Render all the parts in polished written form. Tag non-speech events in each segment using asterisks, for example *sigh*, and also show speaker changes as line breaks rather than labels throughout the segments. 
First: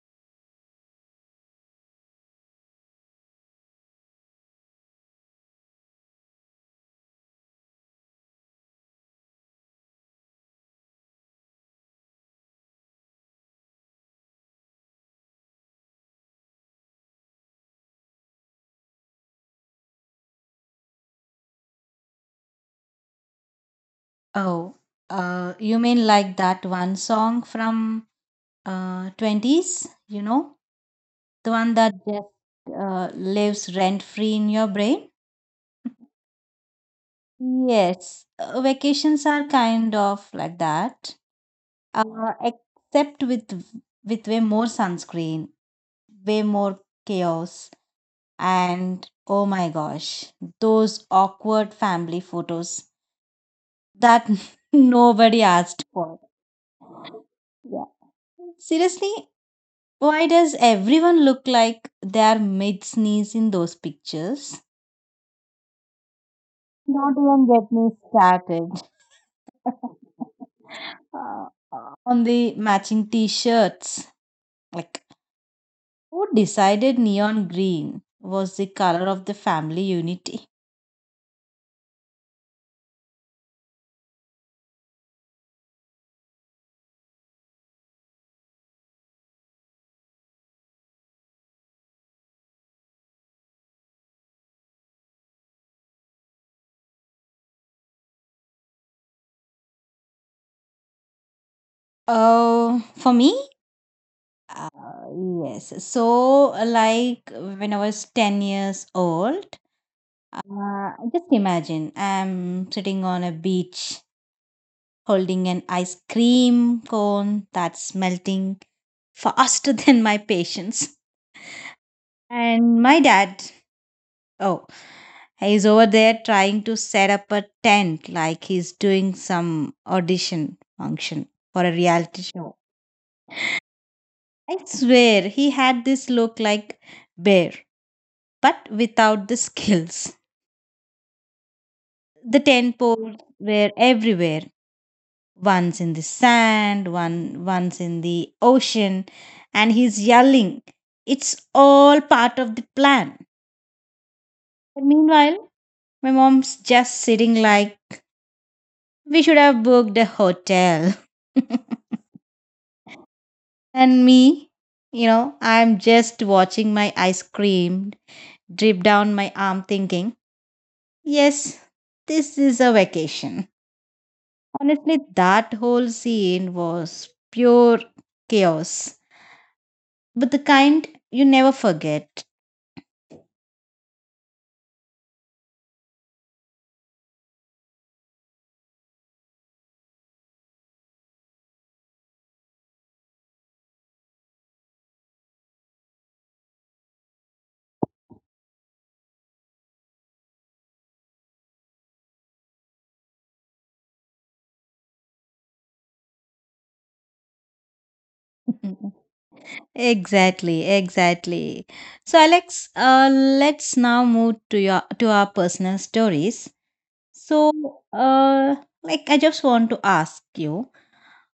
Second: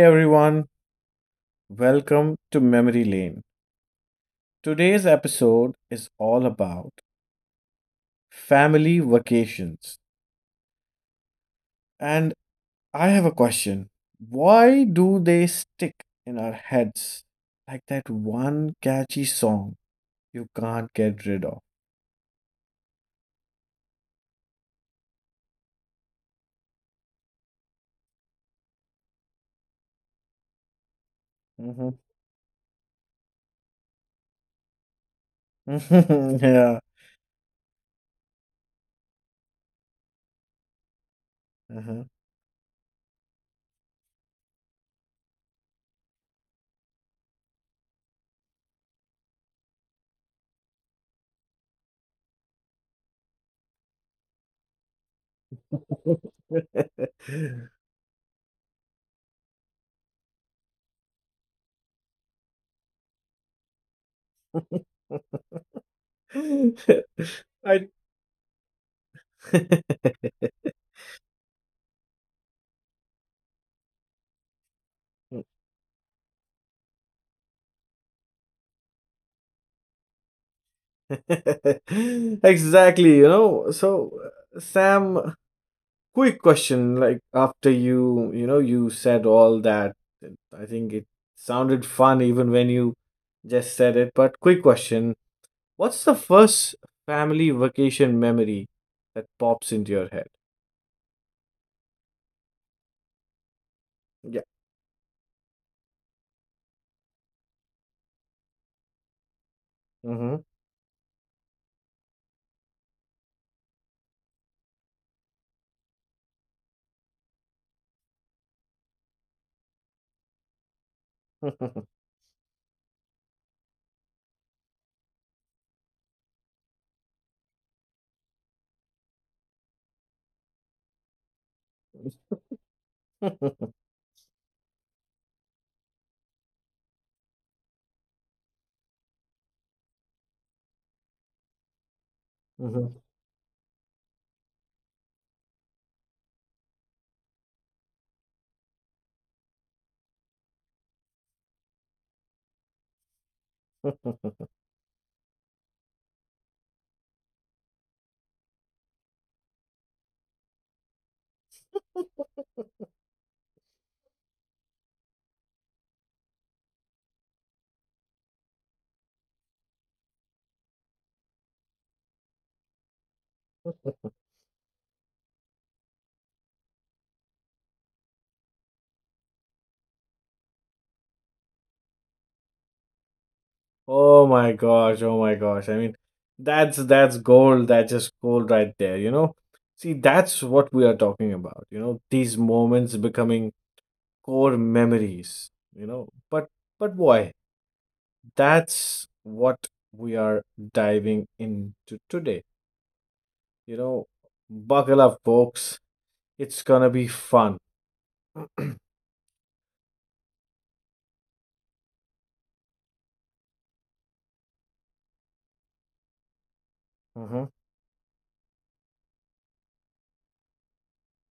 everyone, welcome to Memory Lane. Today's episode is all about family vacations. And I have a question, why do they stick in our heads like that one catchy song you can't get rid of?
Oh, you mean like that one song from 20s? The one that
hmm
just lives rent free in your brain?
*laughs* yeah.
Yes, vacations are kind of like that.
uh-huh.
Except with way more sunscreen, way more chaos, and oh my gosh, those awkward family photos that *laughs* nobody asked for. Yeah. Seriously, why does everyone look like they're mid sneeze in those pictures?
*laughs*
Not even get me
I
started. *laughs* Uh, on the matching t shirts. Like, who decided neon green was the color of the family unity?
*laughs* Exactly. So, Sam, quick question, like after you you said all that, I think it sounded fun even when you just said it, but quick question, what's the first family vacation memory that pops into your head?
Oh, for me?
Yeah.
Uh, yes. So, like when I was 10 years old,
Mm-hmm.
just imagine I'm sitting on a beach holding an ice cream cone that's melting faster *laughs* than my patience. And my dad, oh, he's over there trying to set up a tent like he's doing some audition function for a reality show. I swear he had this look like bear, but without the *laughs* skills. The tent poles
*laughs*
were everywhere. One's in the sand, one's in the ocean, and he's yelling. It's all part of the plan. And meanwhile, my mom's just sitting like we should have booked a hotel. *laughs* And me, I'm just watching my ice cream drip down my arm thinking, yes, this is a vacation. Honestly, that whole scene was pure chaos, but the kind you never forget.
Oh my gosh, oh my gosh. I mean, that's gold, that's just gold right there, you know? See, that's what we are talking about, you know, these moments becoming core memories, you know but but boy, that's what we are diving into today, you know, buckle up folks, it's gonna be fun.
*laughs*
*clears throat*
Mhm. Exactly, exactly. So, Alex, let's now move to our personal stories.
Mhm,
So, uh, like I just want to ask you,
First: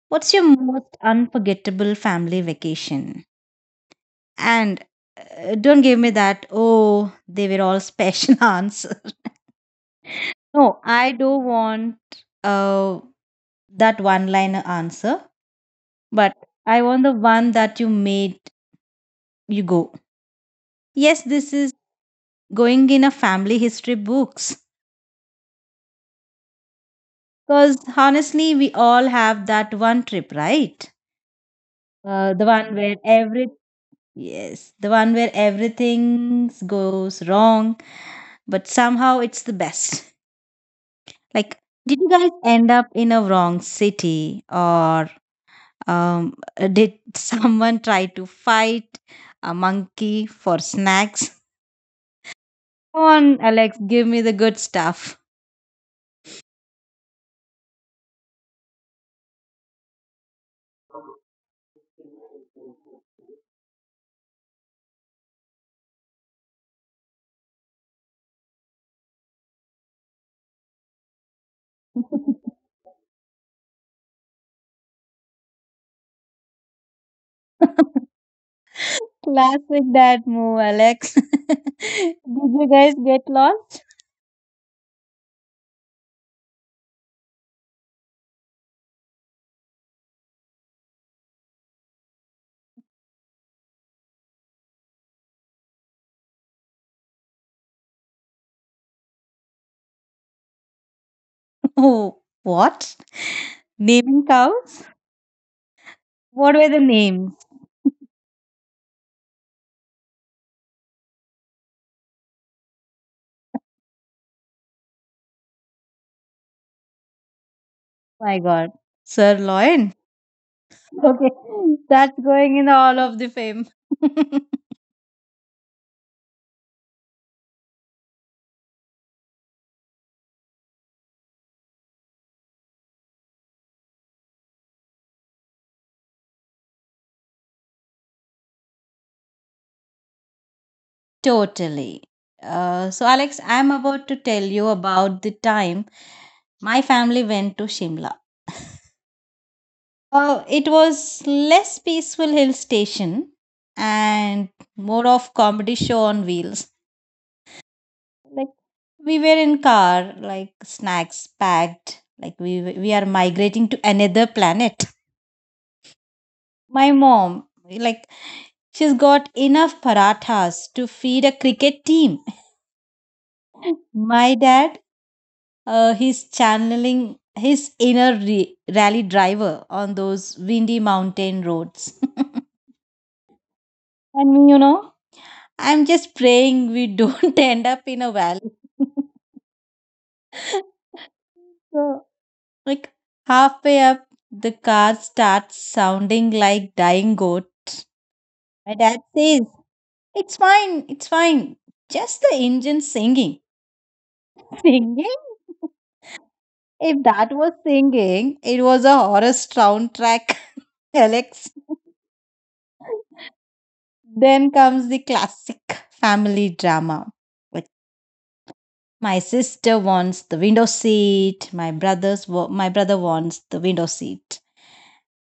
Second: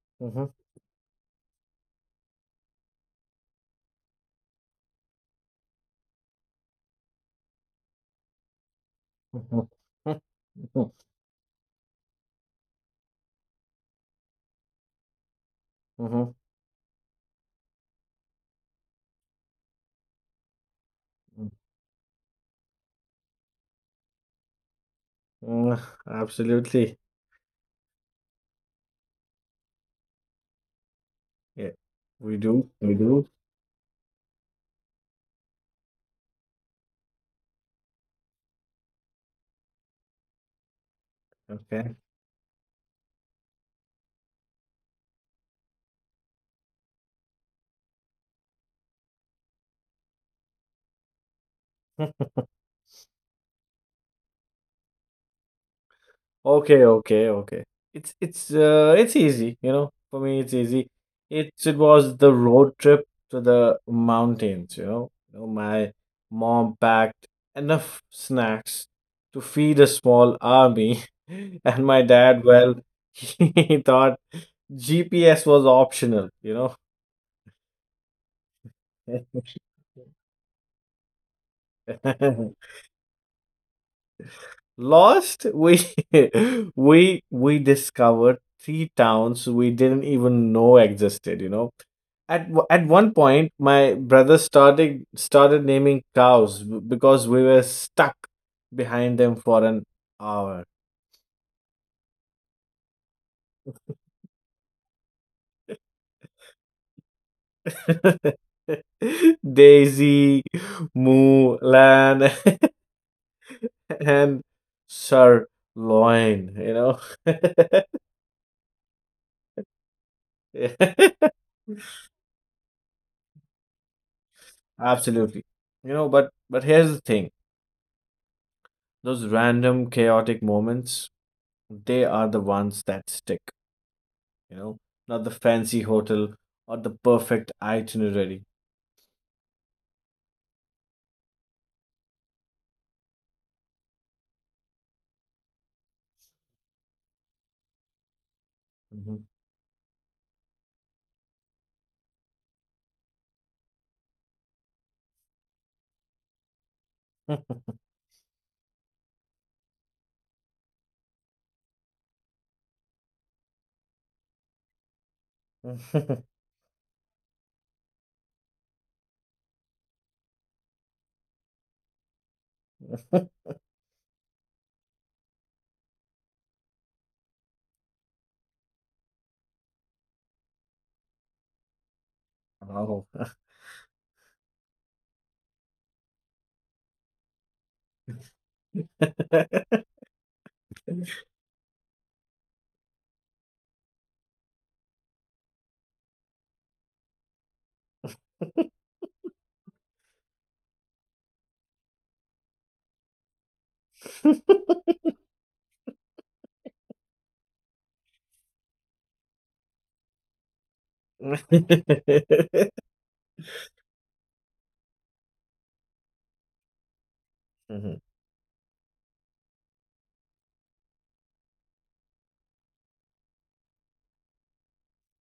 what's your
mhm,
most unforgettable family vacation? And don't give me that. Oh, they were all special *laughs* answer.
mhm,
No,
mhm,
I do want uh that one liner answer,
mhm,
but I want the one that you made you go, yes,
mhm,
this is going in a family history books.
mhm. *laughs* Absolutely.
Because honestly, we all have that one trip, right?
Yeah, we
The
do.
one where
We do.
every Yes, the one where everything goes wrong, but somehow it's the best. Like,
Okay.
did you guys end up in a wrong city, or um, did *laughs* someone try to fight a monkey for snacks?
*laughs*
Come on, Alex, give me the good stuff.
Okay, okay, okay. It's easy, you know. For me, it's easy. It was the road trip to the mountains, you know. You know, my mom packed enough snacks to feed a small army, *laughs* and my dad, well, *laughs* he thought GPS was optional, you know.
*laughs* Classic that move, Alex. *laughs* Did
*laughs*
you guys get lost?
Lost, we *laughs* we discovered three towns we didn't even know existed, you know. At one point, my brother started naming cows because we were stuck behind them for an hour.
*laughs* Oh, what? Naming cows? What were the names? *laughs*
*laughs* Daisy, Moo, Lan, *laughs* and Sirloin, you know.
My god. Sirloin. Okay,
*laughs*
that's going in the Hall of the Fame. *laughs*
Absolutely. You know, but here's the thing. Those random chaotic moments, they are the ones that stick, you know, not the fancy hotel or the perfect itinerary.
Totally. So, Alex, I'm about to tell you about the time my family went to Shimla.
Mhm.
It was less peaceful hill station and more of comedy show on wheels. Like, we were in car, like snacks packed, like we are migrating to another planet.
*laughs*
My mom, like, she's got enough parathas to feed a cricket team. *laughs* My dad, he's channeling his inner rally driver on those windy mountain roads. *laughs*
Wow.
And I'm just praying we don't *laughs* end up in a valley.
*laughs*
*laughs* So, like halfway up, the car starts sounding like dying goat. My dad says, "It's fine, it's fine. Just the engine singing." *laughs* Singing? If that was singing, it was a horror soundtrack, *laughs* Alex.
Mhm.
Then comes the classic family drama. Like,
Mhm.
my sister wants the window seat. My brother wants the window seat.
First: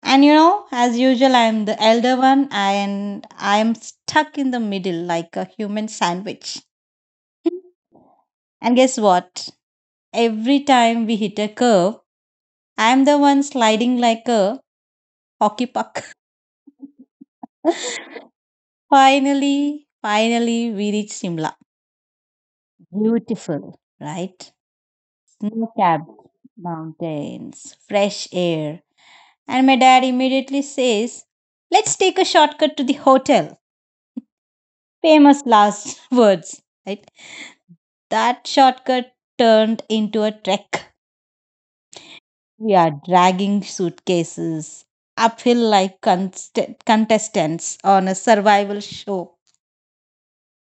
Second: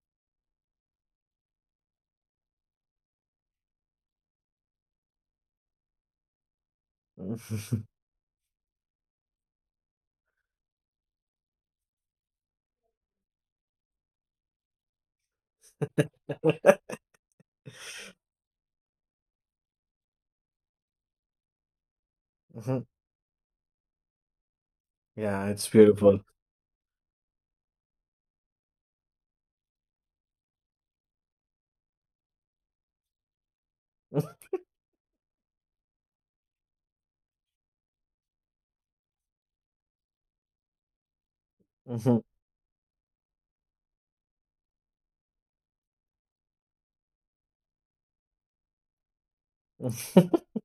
And as usual, I'm the elder one, and I'm stuck in the middle like a human sandwich. *laughs* And guess what? Every time we hit a curve, I'm the one sliding like a hockey puck. *laughs* Finally, we reach Simla.
Mhm. *laughs*
Beautiful, right?
Yeah, it's
Snow-capped
beautiful.
mountains, fresh air. And my dad immediately says, "Let's take a shortcut to the hotel." Famous last *laughs* words, right? That shortcut turned into a trek.
Mhm. Mhm.
We are dragging suitcases uphill like contestants on a survival show. *laughs*
*laughs*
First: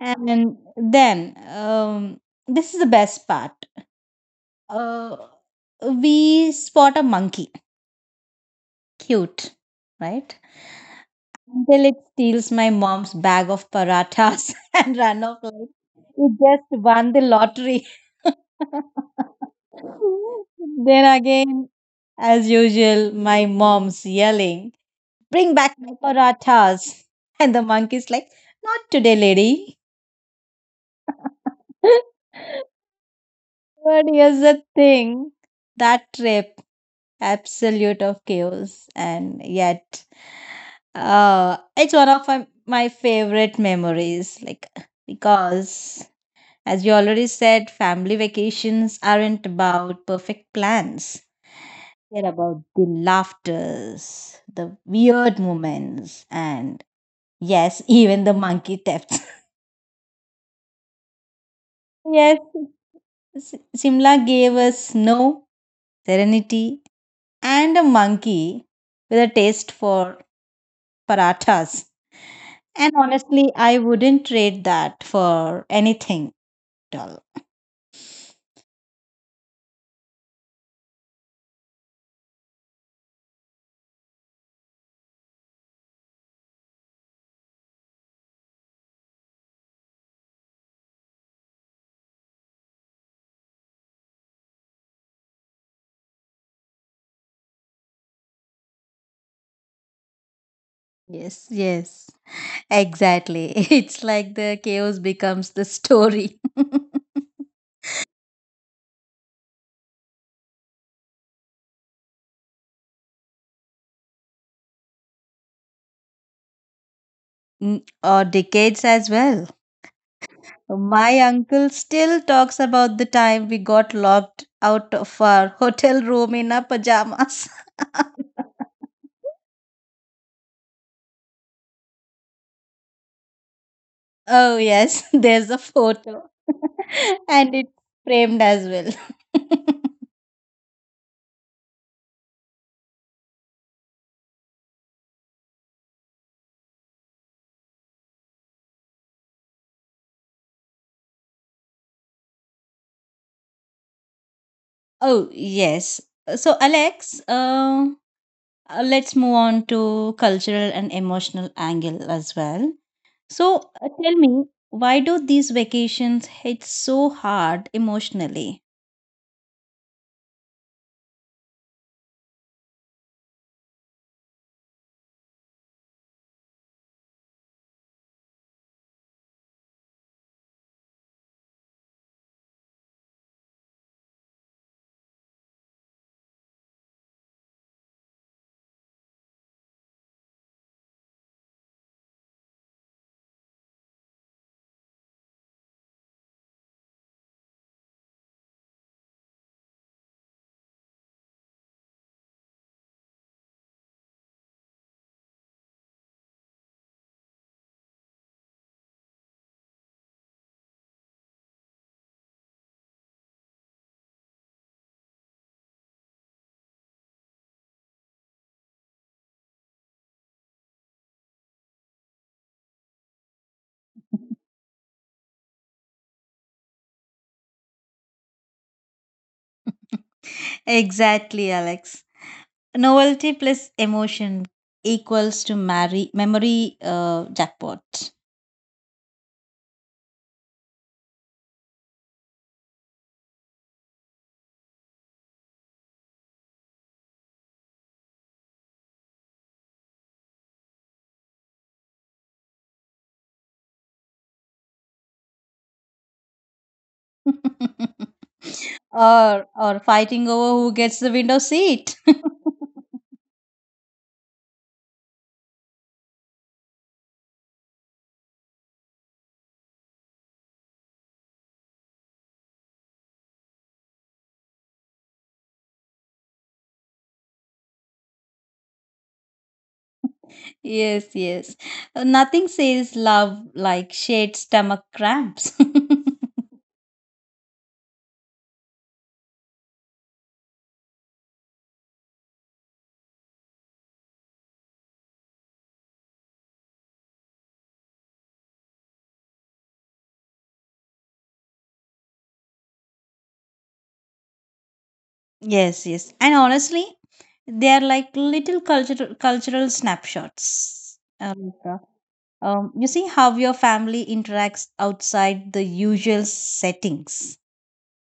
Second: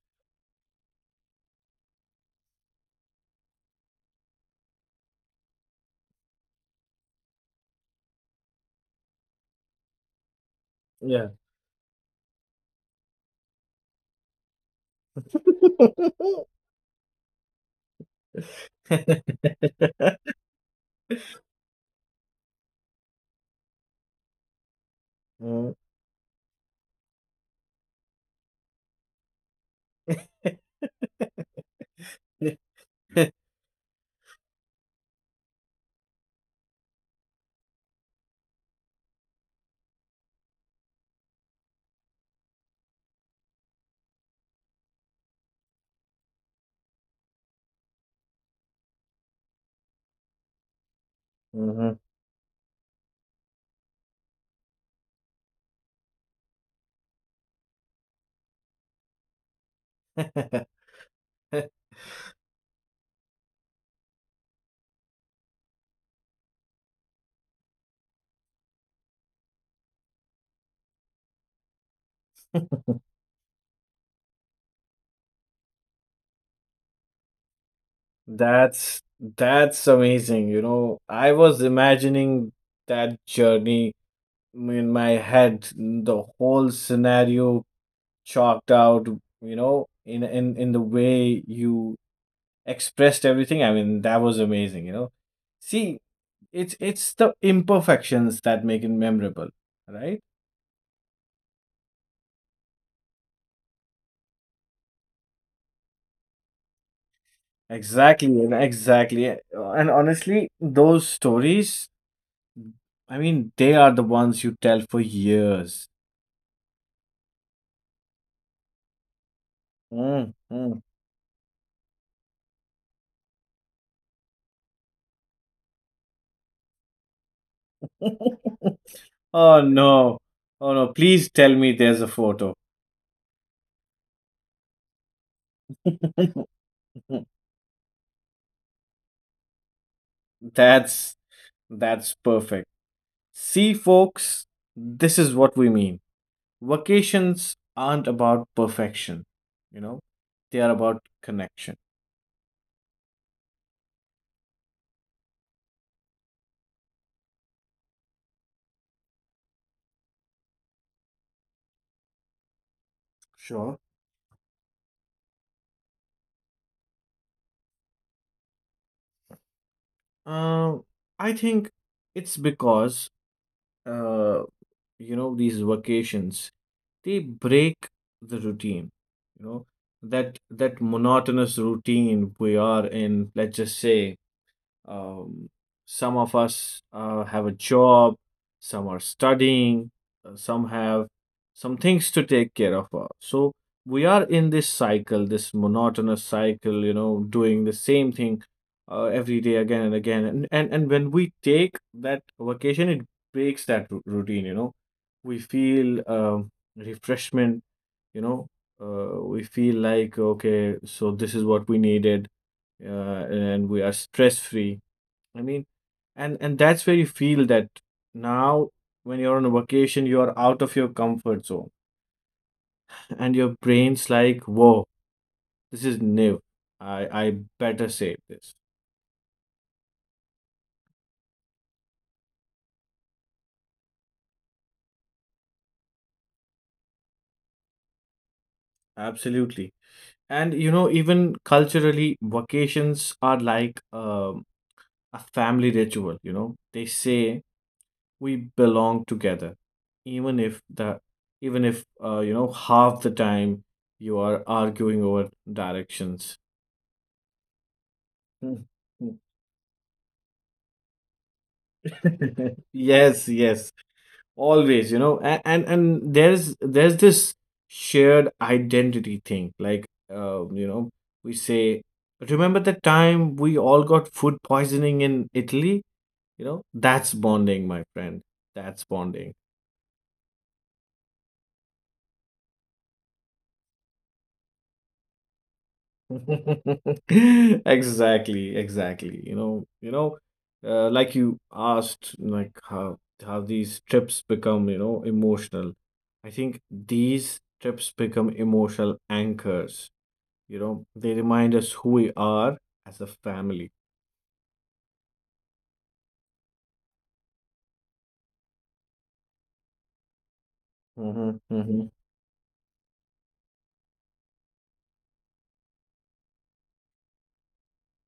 And then, this is the best part. Uh, we spot a monkey. Cute, right?
Yeah.
Until it steals my mom's bag of parathas *laughs* and run off like it
*laughs*
just won the lottery. *laughs* Then again, as usual, my mom's yelling, "Bring
Mhm.
back my parathas." And the monkey's like, "Not today, lady."
*laughs*
*laughs* But here's the thing, that trip absolute of chaos, and yet it's one of my favorite memories, like, because as you already said, family vacations aren't about perfect plans.
Mhm.
They're about the laughters, the weird moments, and yes, *laughs* even the monkey thefts.
*laughs*
*laughs* Yes. Simla gave us snow, serenity, and a monkey with a taste for parathas. And honestly, I wouldn't trade that for anything at all.
That's amazing. You know, I was imagining that journey in my head, the whole scenario chalked out, you know, in the way you expressed everything. I mean, that was amazing, you know. See, it's the imperfections that make it memorable, right?
Yes, yes, exactly. *laughs* It's like the chaos becomes the story. *laughs*
Exactly. And honestly, those stories, I mean, they are the ones you tell for years.
Mm, or decades as well.
Mm, mm.
My uncle still talks about the time we got locked out of our *laughs* hotel room in our pajamas. *laughs*
*laughs* Oh no. Oh no, please tell me there's a photo.
Oh, yes, *laughs* there's a photo.
*laughs*
*laughs* And it's framed as well. *laughs*
that's that's perfect. See folks, this is what we mean. Vacations aren't about perfection, you know. They are about connection.
Oh, yes. So, Alex, let's move on to cultural and emotional angle as well. So,
Sure.
tell me, why do these vacations hit so hard emotionally?
Um I think it's because uh you know, these vacations, they break the routine, you know, that monotonous routine we are in. Let's just say, um, some of us have a job, some are studying, some have some things to take care of. So we are in this cycle, this monotonous cycle, you know, doing the same thing every day again and again. And when we take that vacation, it breaks that routine, you know. We feel refreshment, you know. We feel like, okay, so this is what we needed, and we are stress free, I mean, and that's where you feel that now when you're on a vacation, you are out of your comfort zone, *laughs* and your brain's like, "Whoa, this is new. I better save this."
*laughs* Exactly, Alex. Novelty plus emotion equals to memory jackpot.
Absolutely. And you know, even culturally, vacations are like a family ritual. You know, they say we belong together, even if you know, half the time you are arguing over directions.
*laughs*
*laughs*
Or fighting over who gets the window seat. *laughs*
*laughs* Yes, yes, always, you know, and there's this shared identity thing. Like, you know, we say, remember the time we all got food poisoning in Italy? You know, that's bonding, my friend. That's bonding.
Yes, yes. Nothing says love like shared stomach cramps. *laughs*
*laughs* Exactly, like you asked, like how these trips become, you know, emotional. I think these trips become emotional anchors, you know, they remind us who we are as a family.
Yes, yes. And honestly, they are like little cultural snapshots. Like,
Hmm
you see how your family interacts outside the usual settings.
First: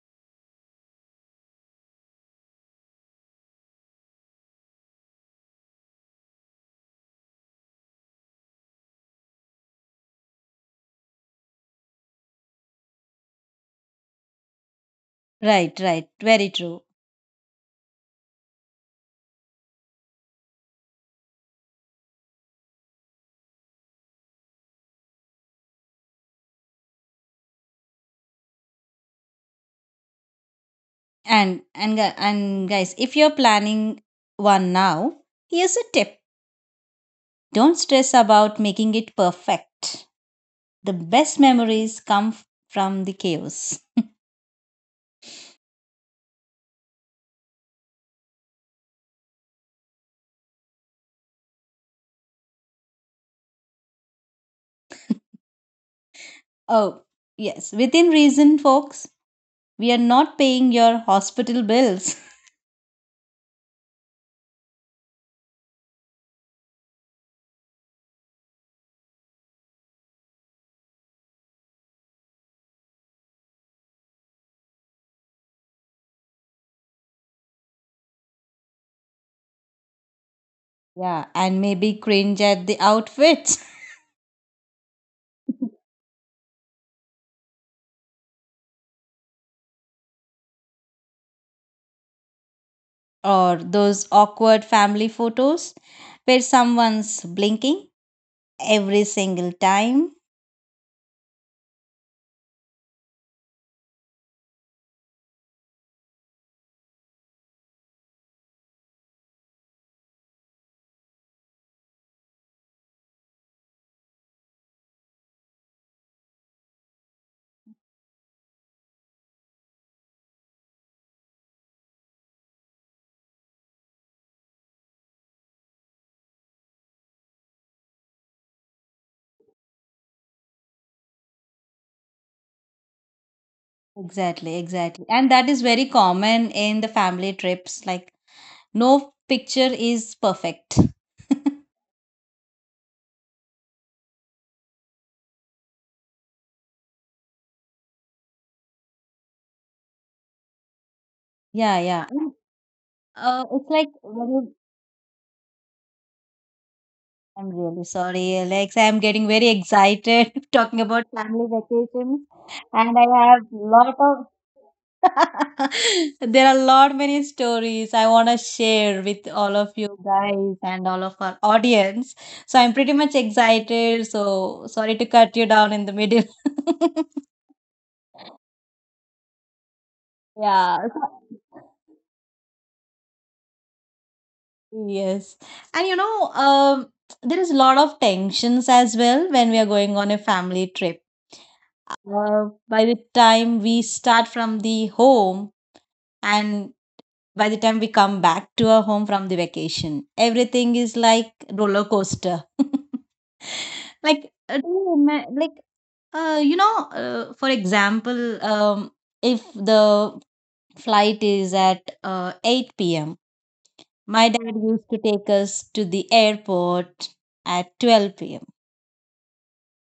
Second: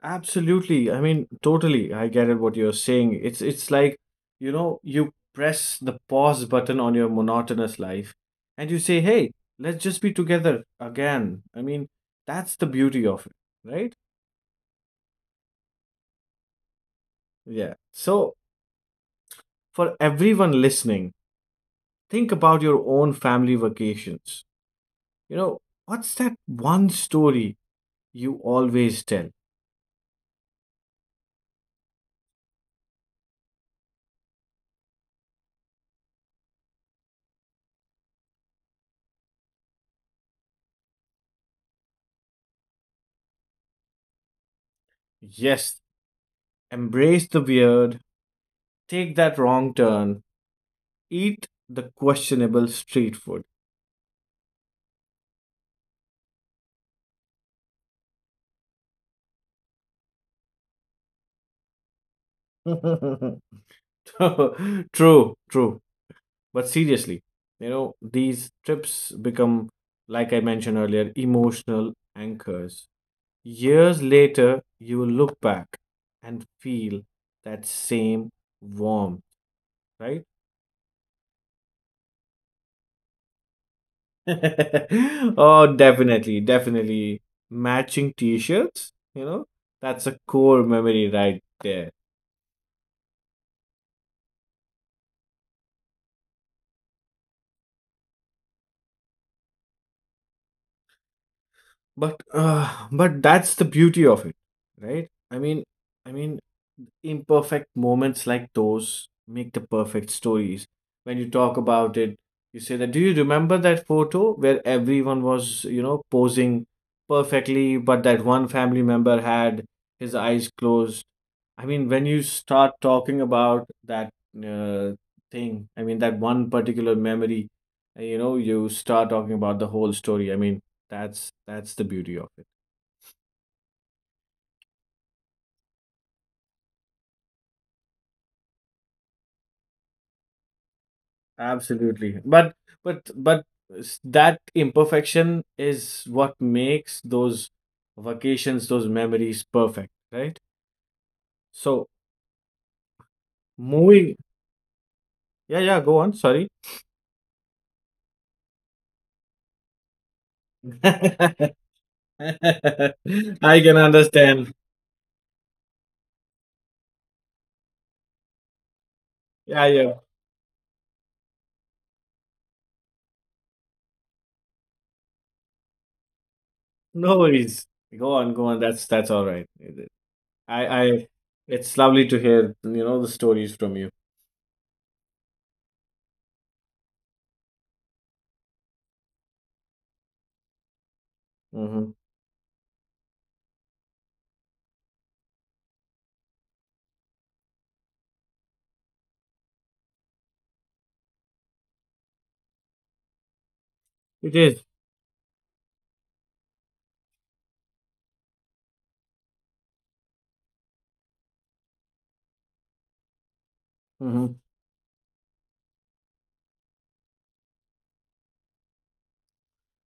Absolutely. I mean, totally. I get it what you're saying. It's like, you know, you press the pause button on your monotonous life and you say, "Hey, let's just be together again." I mean, that's the beauty of it, right?
Right, right. Very true.
Yeah. So, for everyone listening, think about your own family vacations. You know, what's that one story you always tell?
And guys, if you're planning one now, here's a tip. Don't stress about making it perfect. The best memories come from the chaos.
Yes, embrace the weird, take that wrong turn, eat the questionable street food.
Oh, yes, within reason, folks. We are not paying your hospital bills. *laughs*
*laughs* True, true. But seriously, you know, these trips become, like I mentioned earlier, emotional anchors. Years later, you will look back and feel that same warmth, right?
Yeah, and maybe cringe at the outfits
*laughs* Oh,
*laughs*
definitely, definitely. Matching t shirts, you know, that's a core memory right there.
or those awkward family photos where someone's blinking every single time.
But that's the beauty of it, right? I mean, imperfect moments like those make the perfect stories. When you talk about it, you say that, do you remember that photo where everyone was, you know, posing perfectly, but that one family member had his eyes closed? I mean, when you start talking about that uh, thing, I mean, that one particular memory, you know, you start talking about the whole story. I mean, that's the beauty of it.
Exactly, exactly. And that is very common in the family trips. Like, no picture is perfect. *laughs*
Absolutely. But that imperfection is what makes those vacations, those memories perfect, right?
Yeah,
So
yeah. And it's like
moving
very
yeah, yeah, go on, sorry.
I'm really sorry, Alex. I'm getting very excited *laughs*
*laughs*
talking about family
I
vacations, and I have
can
lot of
understand.
*laughs* there are a lot many stories I want to share with all
Yeah,
of
yeah.
you guys and all of our audience. So I'm pretty much excited. So sorry to cut you down in the middle. *laughs*
No worries. Go on, go on. That's all right. I
Yeah.
I it's lovely to hear, you know, the stories from you.
Yes. And there is a lot of tensions as well when we are going on a family trip.
Mm-hmm.
By the time we start from the home and by the time we come back to our home from the vacation, everything is like roller coaster. *laughs* Like,
It is.
like, for example, if the flight is at 8 p.m., my
Mm-hmm.
dad used to take us to the airport at 12 p.m.,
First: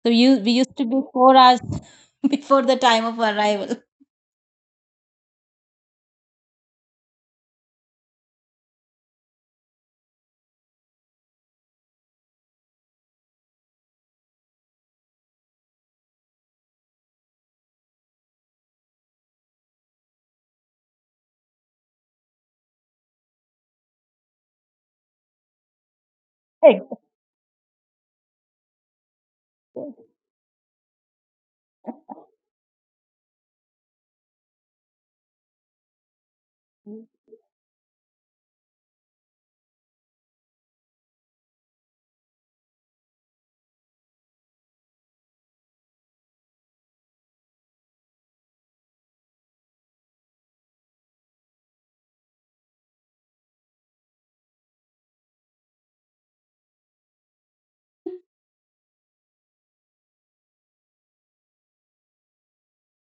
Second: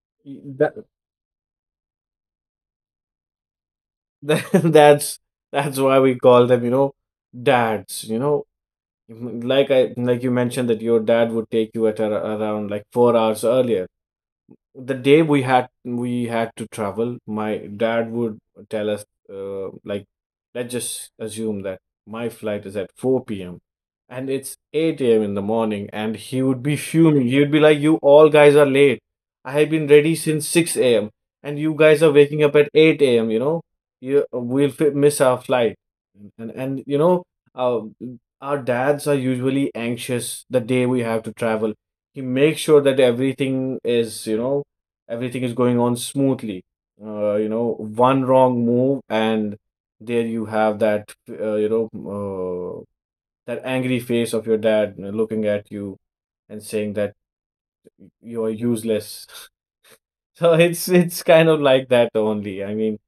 so you we
That
used to be 4 hours *laughs* before the time of arrival.
*laughs* that's that's why we call them, you know, dads, you know, like I, like you mentioned that your dad would take you at around like 4 hours earlier. The day we had, to travel, my dad would tell us, like, let's just assume that my flight is at 4 p.m. and it's 8 a.m. in the morning, and he would be
Exactly.
fuming. He would be like, you all guys are late, I have been ready since 6 a.m. and you guys are waking up at 8 a.m., you know, we'll miss our flight. And you know, uh, our dads are usually anxious the day we have to travel. He makes sure that everything is, you know, everything is going on smoothly. You know, one wrong move, and there you have that, uh, that angry face of your dad looking at you and saying that you are useless. *laughs* So it's kind of like that only. I mean,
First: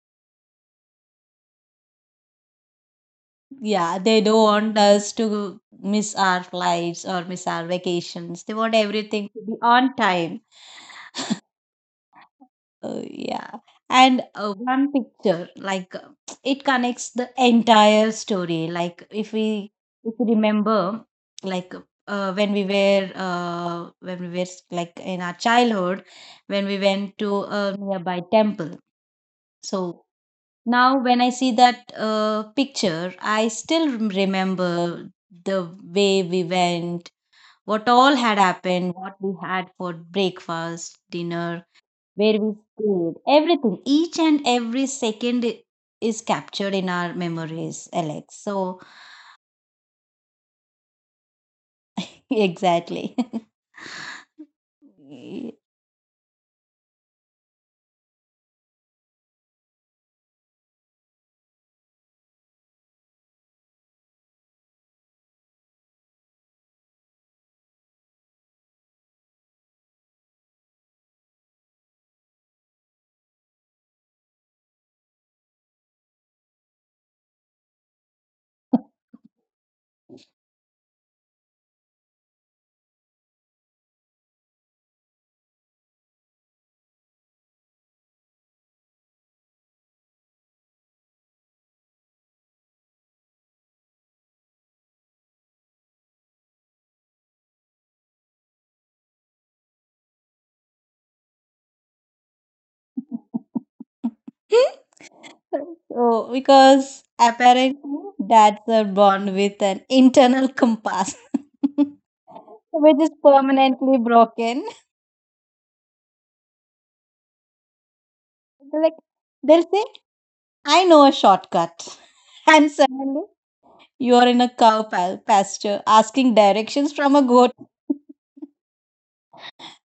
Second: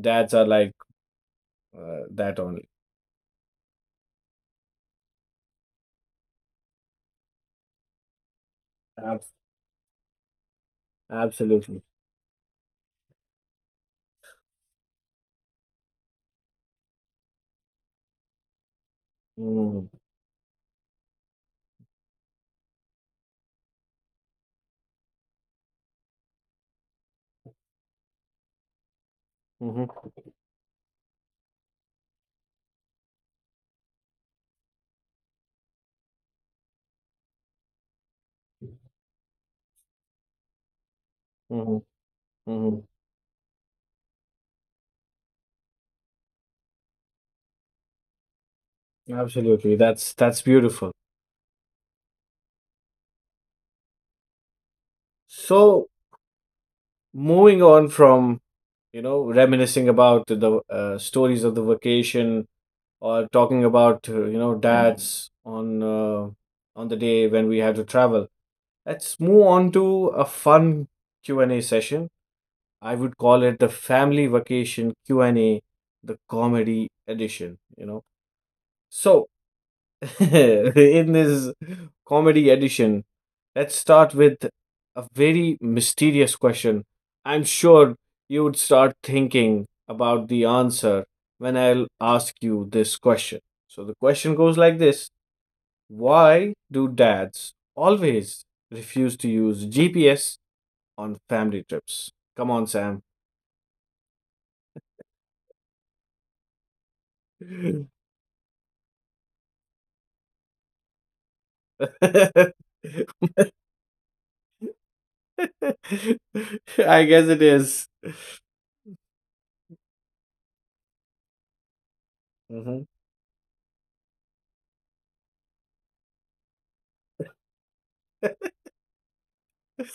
dads are like that only.
Yeah, they don't want us to miss our flights or miss our vacations. They want
Ab-
everything to be on time.
Absolutely.
Yeah. And one picture, like, *tsk* it connects the entire story. Like, if we
Mm.
if we remember, like, when we were, like in our childhood, when we went to a nearby temple. So,
hmm
now, when I see that picture, I still remember the way we went, what all had happened, what we had for breakfast, dinner,
hmm
where we
hmm
stayed, everything. Each and every second is captured in our memories, Alex. So,
Absolutely. That's beautiful.
*laughs* exactly. *laughs* Y-
So moving on from, you know, reminiscing about the stories of the vacation, or talking about, you know, dads on the day when we had to travel. Let's move on to a fun Q&A session. I would call it the family vacation Q&A, the comedy edition, you know. So, *laughs* in this comedy edition, let's start with a very mysterious question. I'm sure you would start thinking about the answer when I'll ask you this question. So the question goes like this, why do dads always refuse to use GPS on family trips? Come on, Sam.
So, because apparently
*laughs*
dads are born with an internal compass, *laughs* which is permanently broken.
I guess it is.
Like, they'll say, "I know a shortcut," *laughs* and
Mhm.
suddenly you are in a cow pasture asking directions from a goat. *laughs*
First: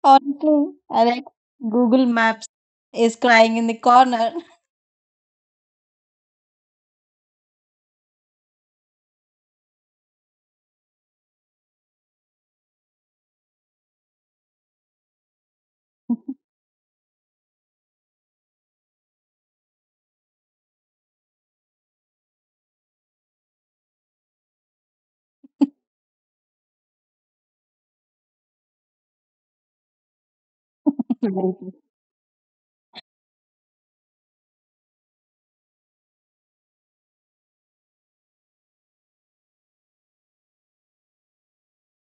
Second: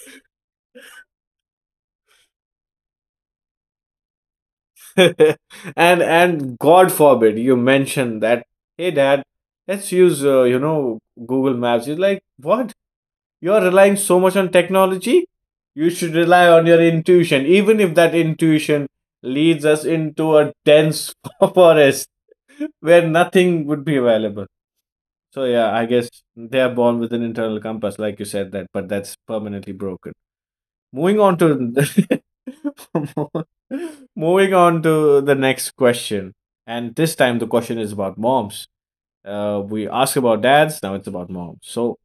Honestly, Alex, Google Maps is crying in the corner.
*laughs* And God forbid you mention that. Hey, Dad, let's use, you know, Google Maps. You like, what? You're relying so much on technology. You should rely
*laughs*
on your intuition, even if that intuition leads us into a dense *laughs* forest where nothing would be available. So yeah, I guess they are born with an internal compass, like you said that, but that's permanently broken. Moving
Very
on to
true.
*laughs* moving on to the next question, and this time the question is about moms. We ask about dads, now it's about moms. So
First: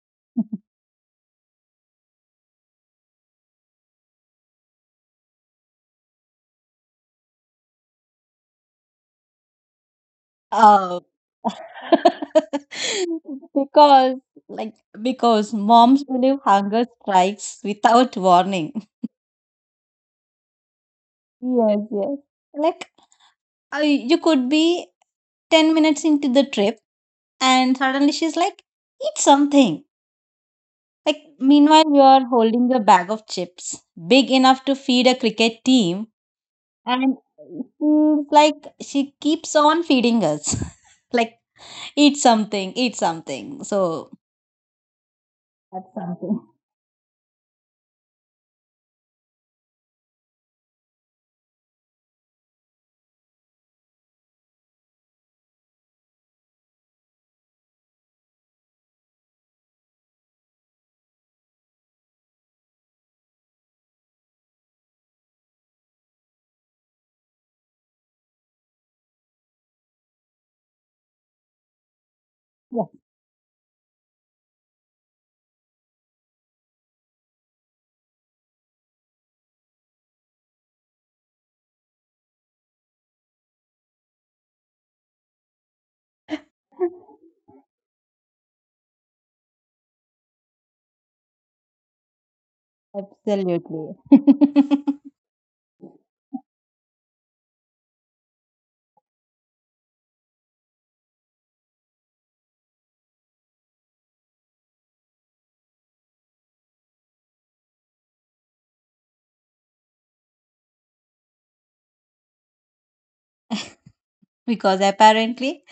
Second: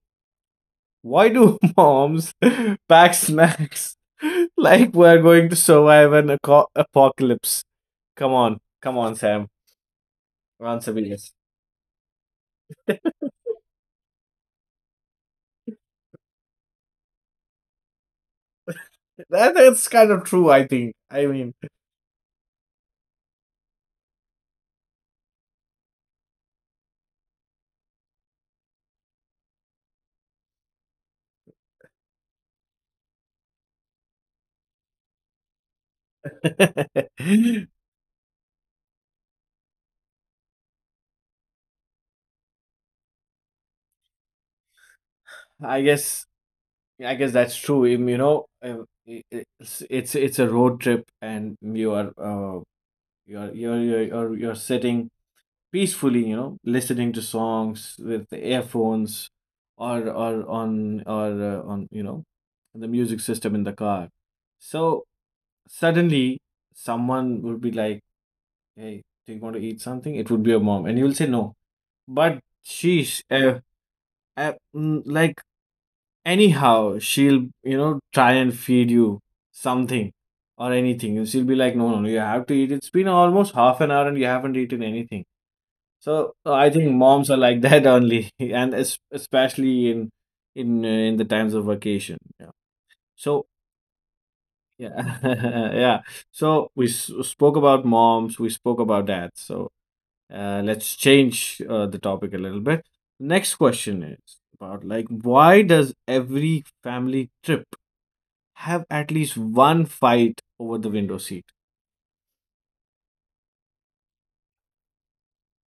why do *laughs* moms *laughs* pack snacks *laughs* like we're going to survive an apocalypse? Come on, come on, Sam, answer
Uh,
me. Yes,
*laughs* because like because moms believe hunger strikes without warning.
that's kind of true, I think, I mean.
Yes, yes. Like, you could be 10 minutes into the trip and suddenly she's like, "Eat something." Like, meanwhile you are holding a bag of chips big enough to feed a cricket team, and
*laughs*
she's like she keeps on feeding us. *laughs* Like, eat something, eat something. So,
I
that's
guess.
something.
Yeah, I guess that's true. You know, it's it's a road trip, and you are you're sitting peacefully, you know, listening to songs with the earphones, or on you know, the music system in the car. So suddenly, someone would be like, "Hey, do you want to eat something?" It would be your mom, and you'll say no, but
Yes,
she's like, anyhow she'll try and feed you something or anything, and she'll be like, "No, no, no, you have to eat. It's been almost half an hour and you haven't eaten anything." So I think moms are like that only *laughs* and especially in the times of vacation, yeah. So,
absolutely. *laughs*
yeah, *laughs* yeah. So we spoke about moms, we spoke about dads. So let's change the topic a little bit. Next question is about, like, why does every family trip have at least one fight over the window seat.
Because apparently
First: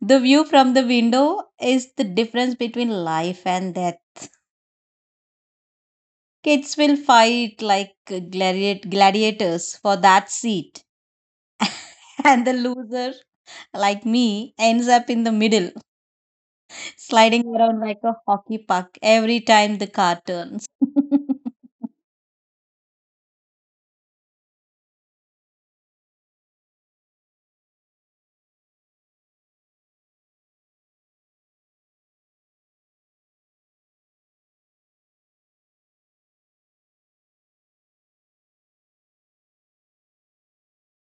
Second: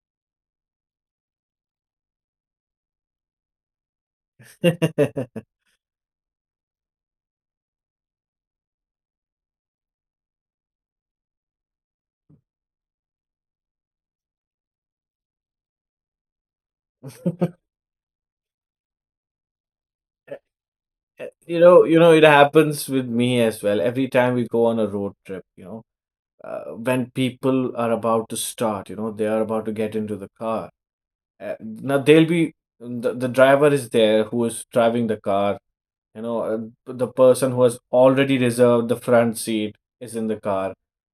the view from the window is the difference between life and death.
*laughs* you
Kids will fight like gladiators for that seat. *laughs* And the loser, like me, ends up in the middle, sliding around like a hockey puck every time the car turns. *laughs*
it happens with me as well. Every time we go on a road trip, when people are about to start, they are about to get into the car. Now they'll be the driver is there who is driving the car. The person who has already reserved the front seat is in the car.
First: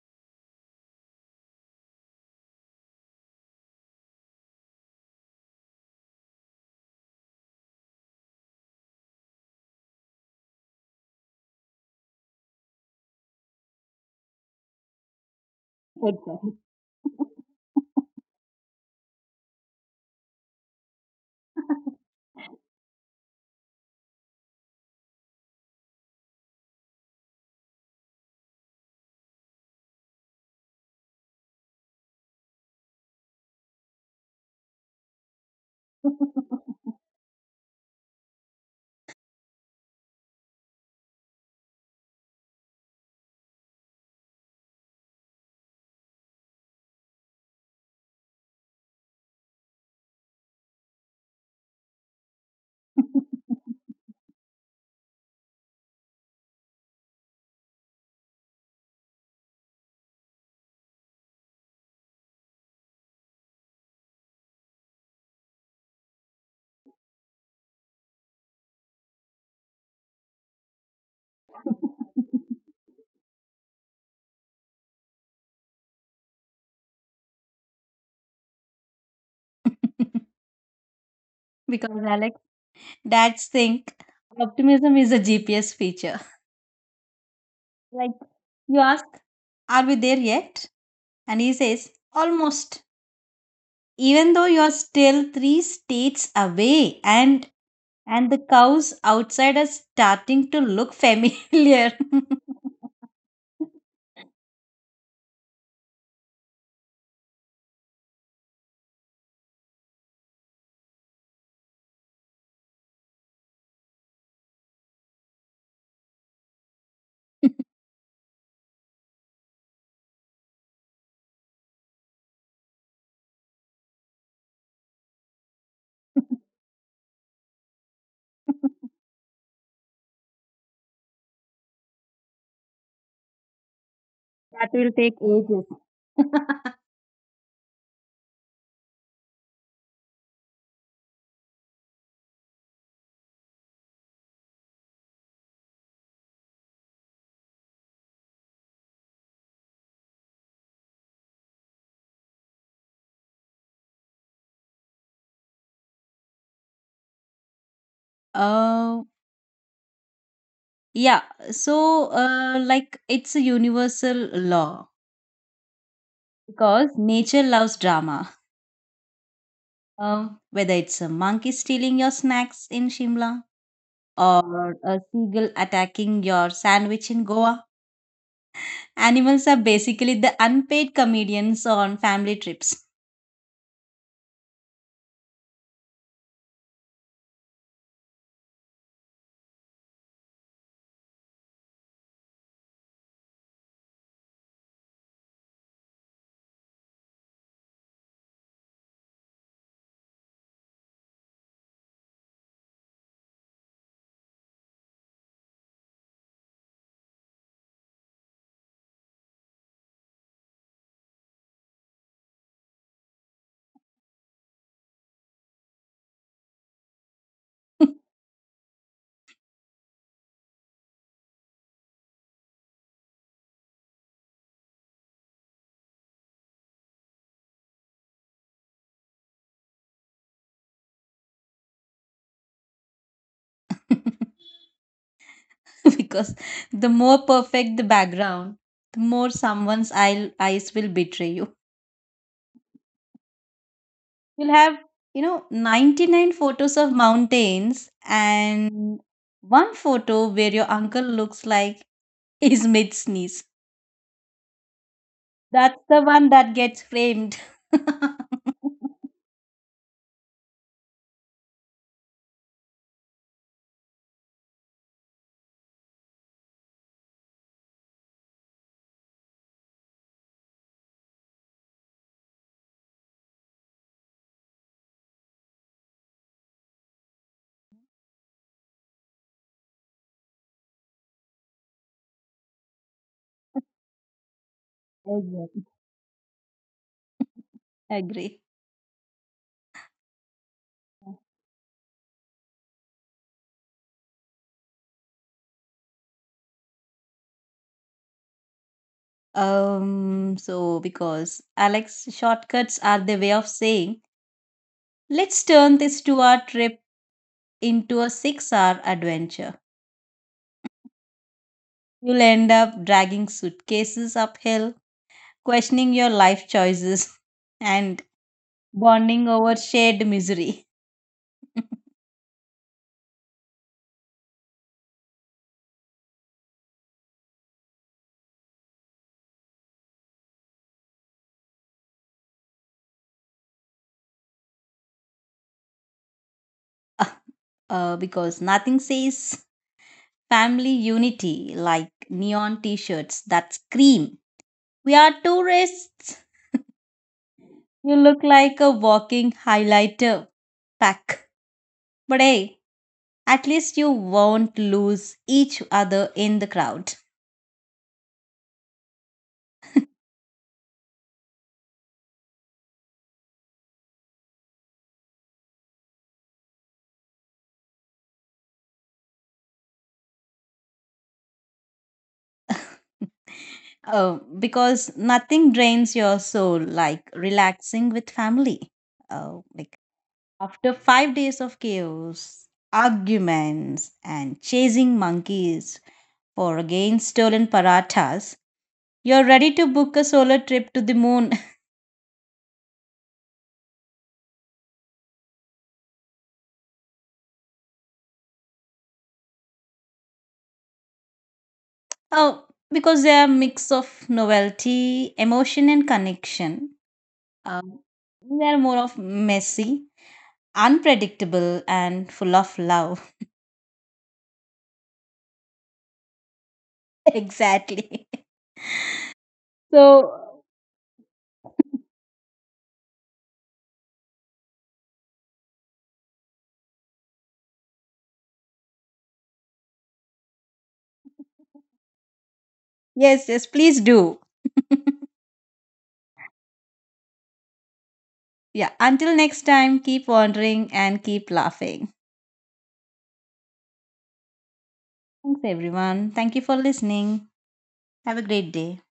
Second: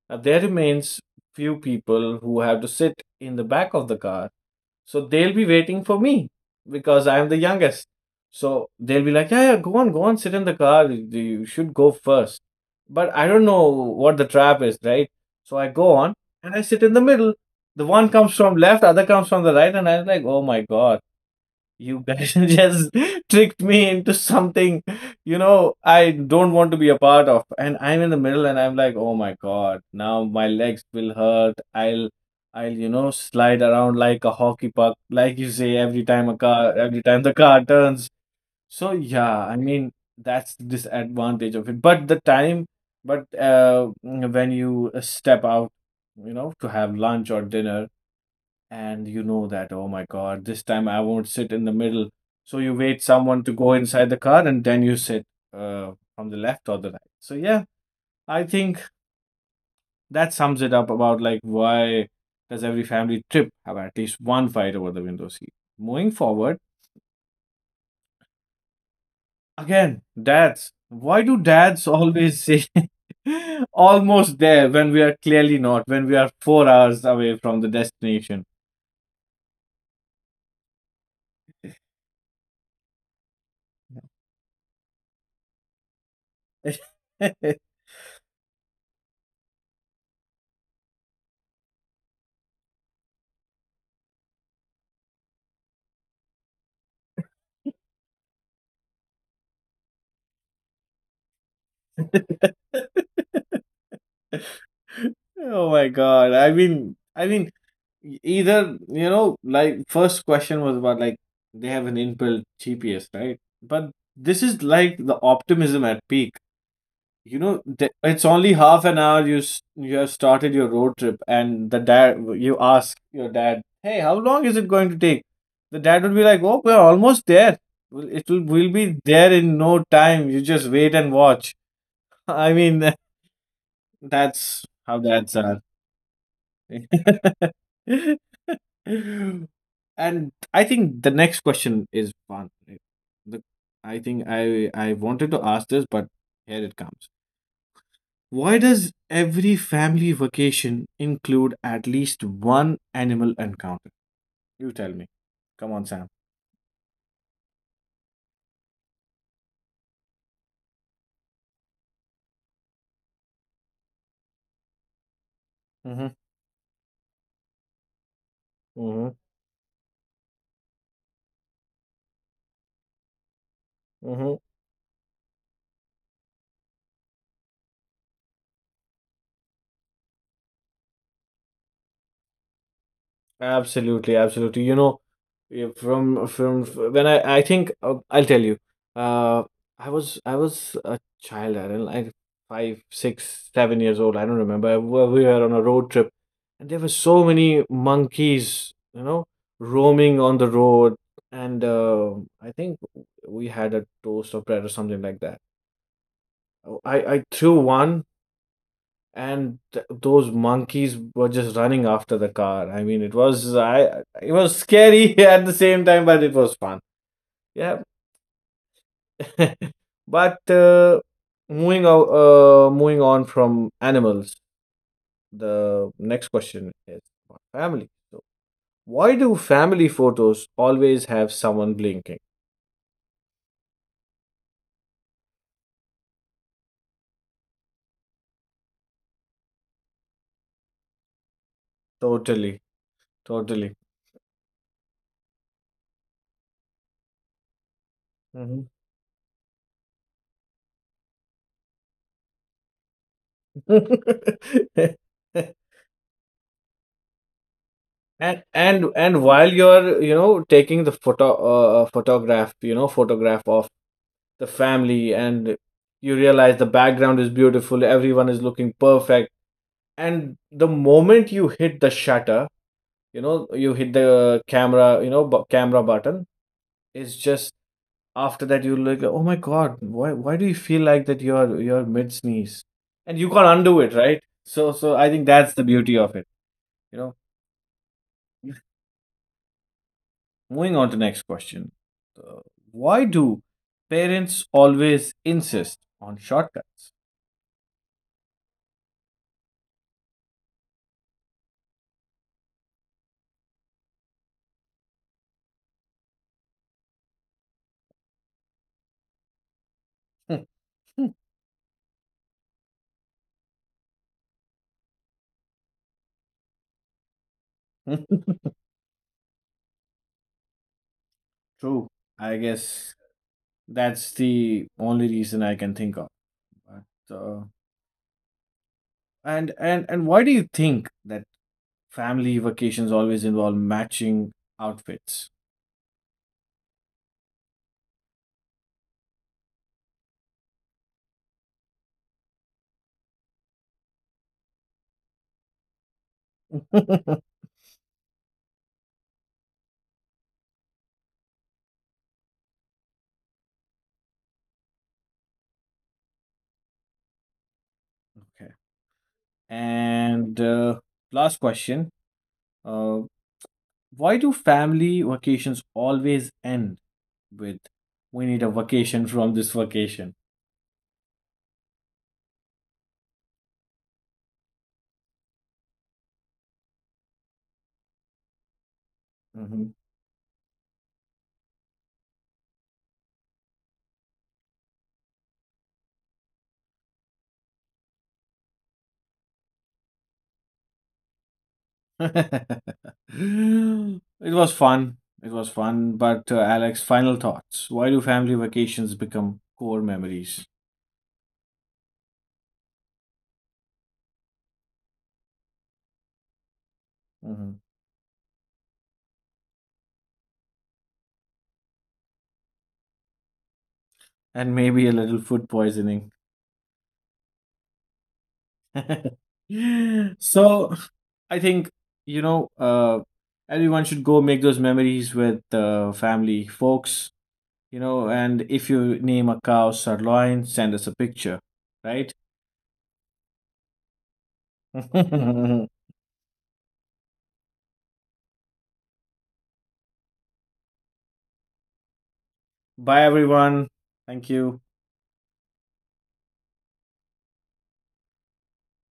There remains few people who have to sit in the back of the car. So they'll be waiting for me because I'm the youngest. So they'll be like, "Yeah, yeah, go on, go on, sit in the car. You should go first." But I don't know what the trap is, right? So I go on
Exactly.
and I sit in the middle. The one comes from left, other comes from the right, and I'm like, "Oh my God. You guys *laughs* just tricked me into something, I don't want to be a part of." And I'm in the middle and I'm like, "Oh my God, now my legs will hurt. I'll, slide around like a hockey puck, like you say, every
*laughs*
time the car turns." So, yeah, I mean, that's the disadvantage of it. But when you step out, to have lunch or dinner, and you know that, oh my God, this time I won't sit in the middle. So you wait someone to go inside the car and then you sit from the left or the right. So, yeah, I think that sums it up about, like, why does every family trip have at least one fight over the window seat. Moving forward, again, dads, why do dads always say
*laughs*
*laughs* almost there when we are clearly not, when we are 4 hours away from the destination?
Because Alex, that's think optimism is a GPS feature. Like, you ask, are we there yet? And he says, almost. Even though you're still three states away, and
*laughs*
and the cows outside are starting to look familiar. *laughs*
Oh my God. I mean, either, you know, like first question was about, like, they have an inbuilt GPS, right? But this is like the optimism at peak. It's only half an hour, you have started your road trip, and the dad you ask your dad, "Hey, how long is it going to take?" The dad would be like, "Oh, we're almost there. Well, It will we'll be there in no time. You just wait and watch." *laughs* I mean, *laughs*
That
that's
will
how
take
dads
ages.
are.
*laughs*
*laughs* And I think the next question is one. The, I think I wanted to ask this, but here it comes. Why does every family vacation include at least one animal encounter? You tell me. Come on, Sam.
Oh, yeah. So, like, it's a universal law
Mm-hmm.
because nature loves drama.
Mm-hmm.
Whether it's a monkey stealing your snacks in Shimla or a seagull attacking your sandwich in Goa, animals are basically the unpaid comedians on family trips.
Absolutely, absolutely. Yeah, from when I think, I'll tell you. Uh, I was a child. I don't, like, 5, 6, 7 years old. I don't remember. We were on a road trip, and there were so many monkeys, roaming on the road, and I think we had a toast of bread or something like that. Oh, I threw one, and those monkeys were just running after the car. I mean, it was scary *laughs* at the same time, but it was fun. Yeah, *laughs* but moving on from animals. The next question is about family. So, why do family photos always have someone blinking?
*laughs* Because the more perfect the background, the more someone's eyes will betray you.
Totally, totally.
You'll have 99 photos of mountains
Mhm.
and one photo where your uncle looks like *laughs* he's mid sneeze.
*laughs*
That's the one that gets framed. *laughs*
And while you're taking the photograph you know photograph of the family, and you realize the background is beautiful, everyone is looking perfect, and the moment you hit the shutter, you hit the camera, camera button. It's just after that you look, oh my God, why do you feel like that you're mid sneeze, and you can't undo it, right? So I think that's
Exactly.
the beauty of it you know
Agree.
Moving on to next question. Uh, why do parents always insist on shortcuts?
So, because, Alex, shortcuts are the way of saying, let's turn this 2-hour trip into a 6-hour adventure. You'll end up dragging suitcases uphill, questioning your life choices, *laughs* and
*laughs*
bonding over shared misery. *laughs*
True. I guess that's the only reason I can think of. But, And why do you think that family vacations always involve matching outfits?
Because nothing says family unity like neon t shirts that scream, "We are tourists."
*laughs* Okay.
You look like a walking highlighter pack. But hey, at least you won't lose each other in the crowd.
And last question. Uh, why do family vacations always end with, "We need a vacation from this vacation"?
*laughs* Because nothing drains your soul like relaxing with family.
Mhm.
Like, after 5 days of chaos, arguments, and chasing monkeys for again stolen parathas, you're ready to book a solo trip to the moon. *laughs*
*laughs* It was fun. It was fun. But Alex, final thoughts. Why do family vacations become core memories?
Oh, because they are a mix of novelty, emotion, and connection.
Mhm.
Um, they are more of messy, unpredictable, and full of love.
And maybe a little food poisoning.
*laughs* Exactly. *laughs*
*laughs*
So,
so I think, you know, uh, everyone should go make those memories with family, folks, and if you name a cow Sirloin, send us a picture, right?
yes, yes, please do.
*laughs*
*laughs* Yeah, until next time, keep wandering and keep laughing.
Bye, everyone. Thank you.
Thanks, everyone. Thank you for listening. Have a great day.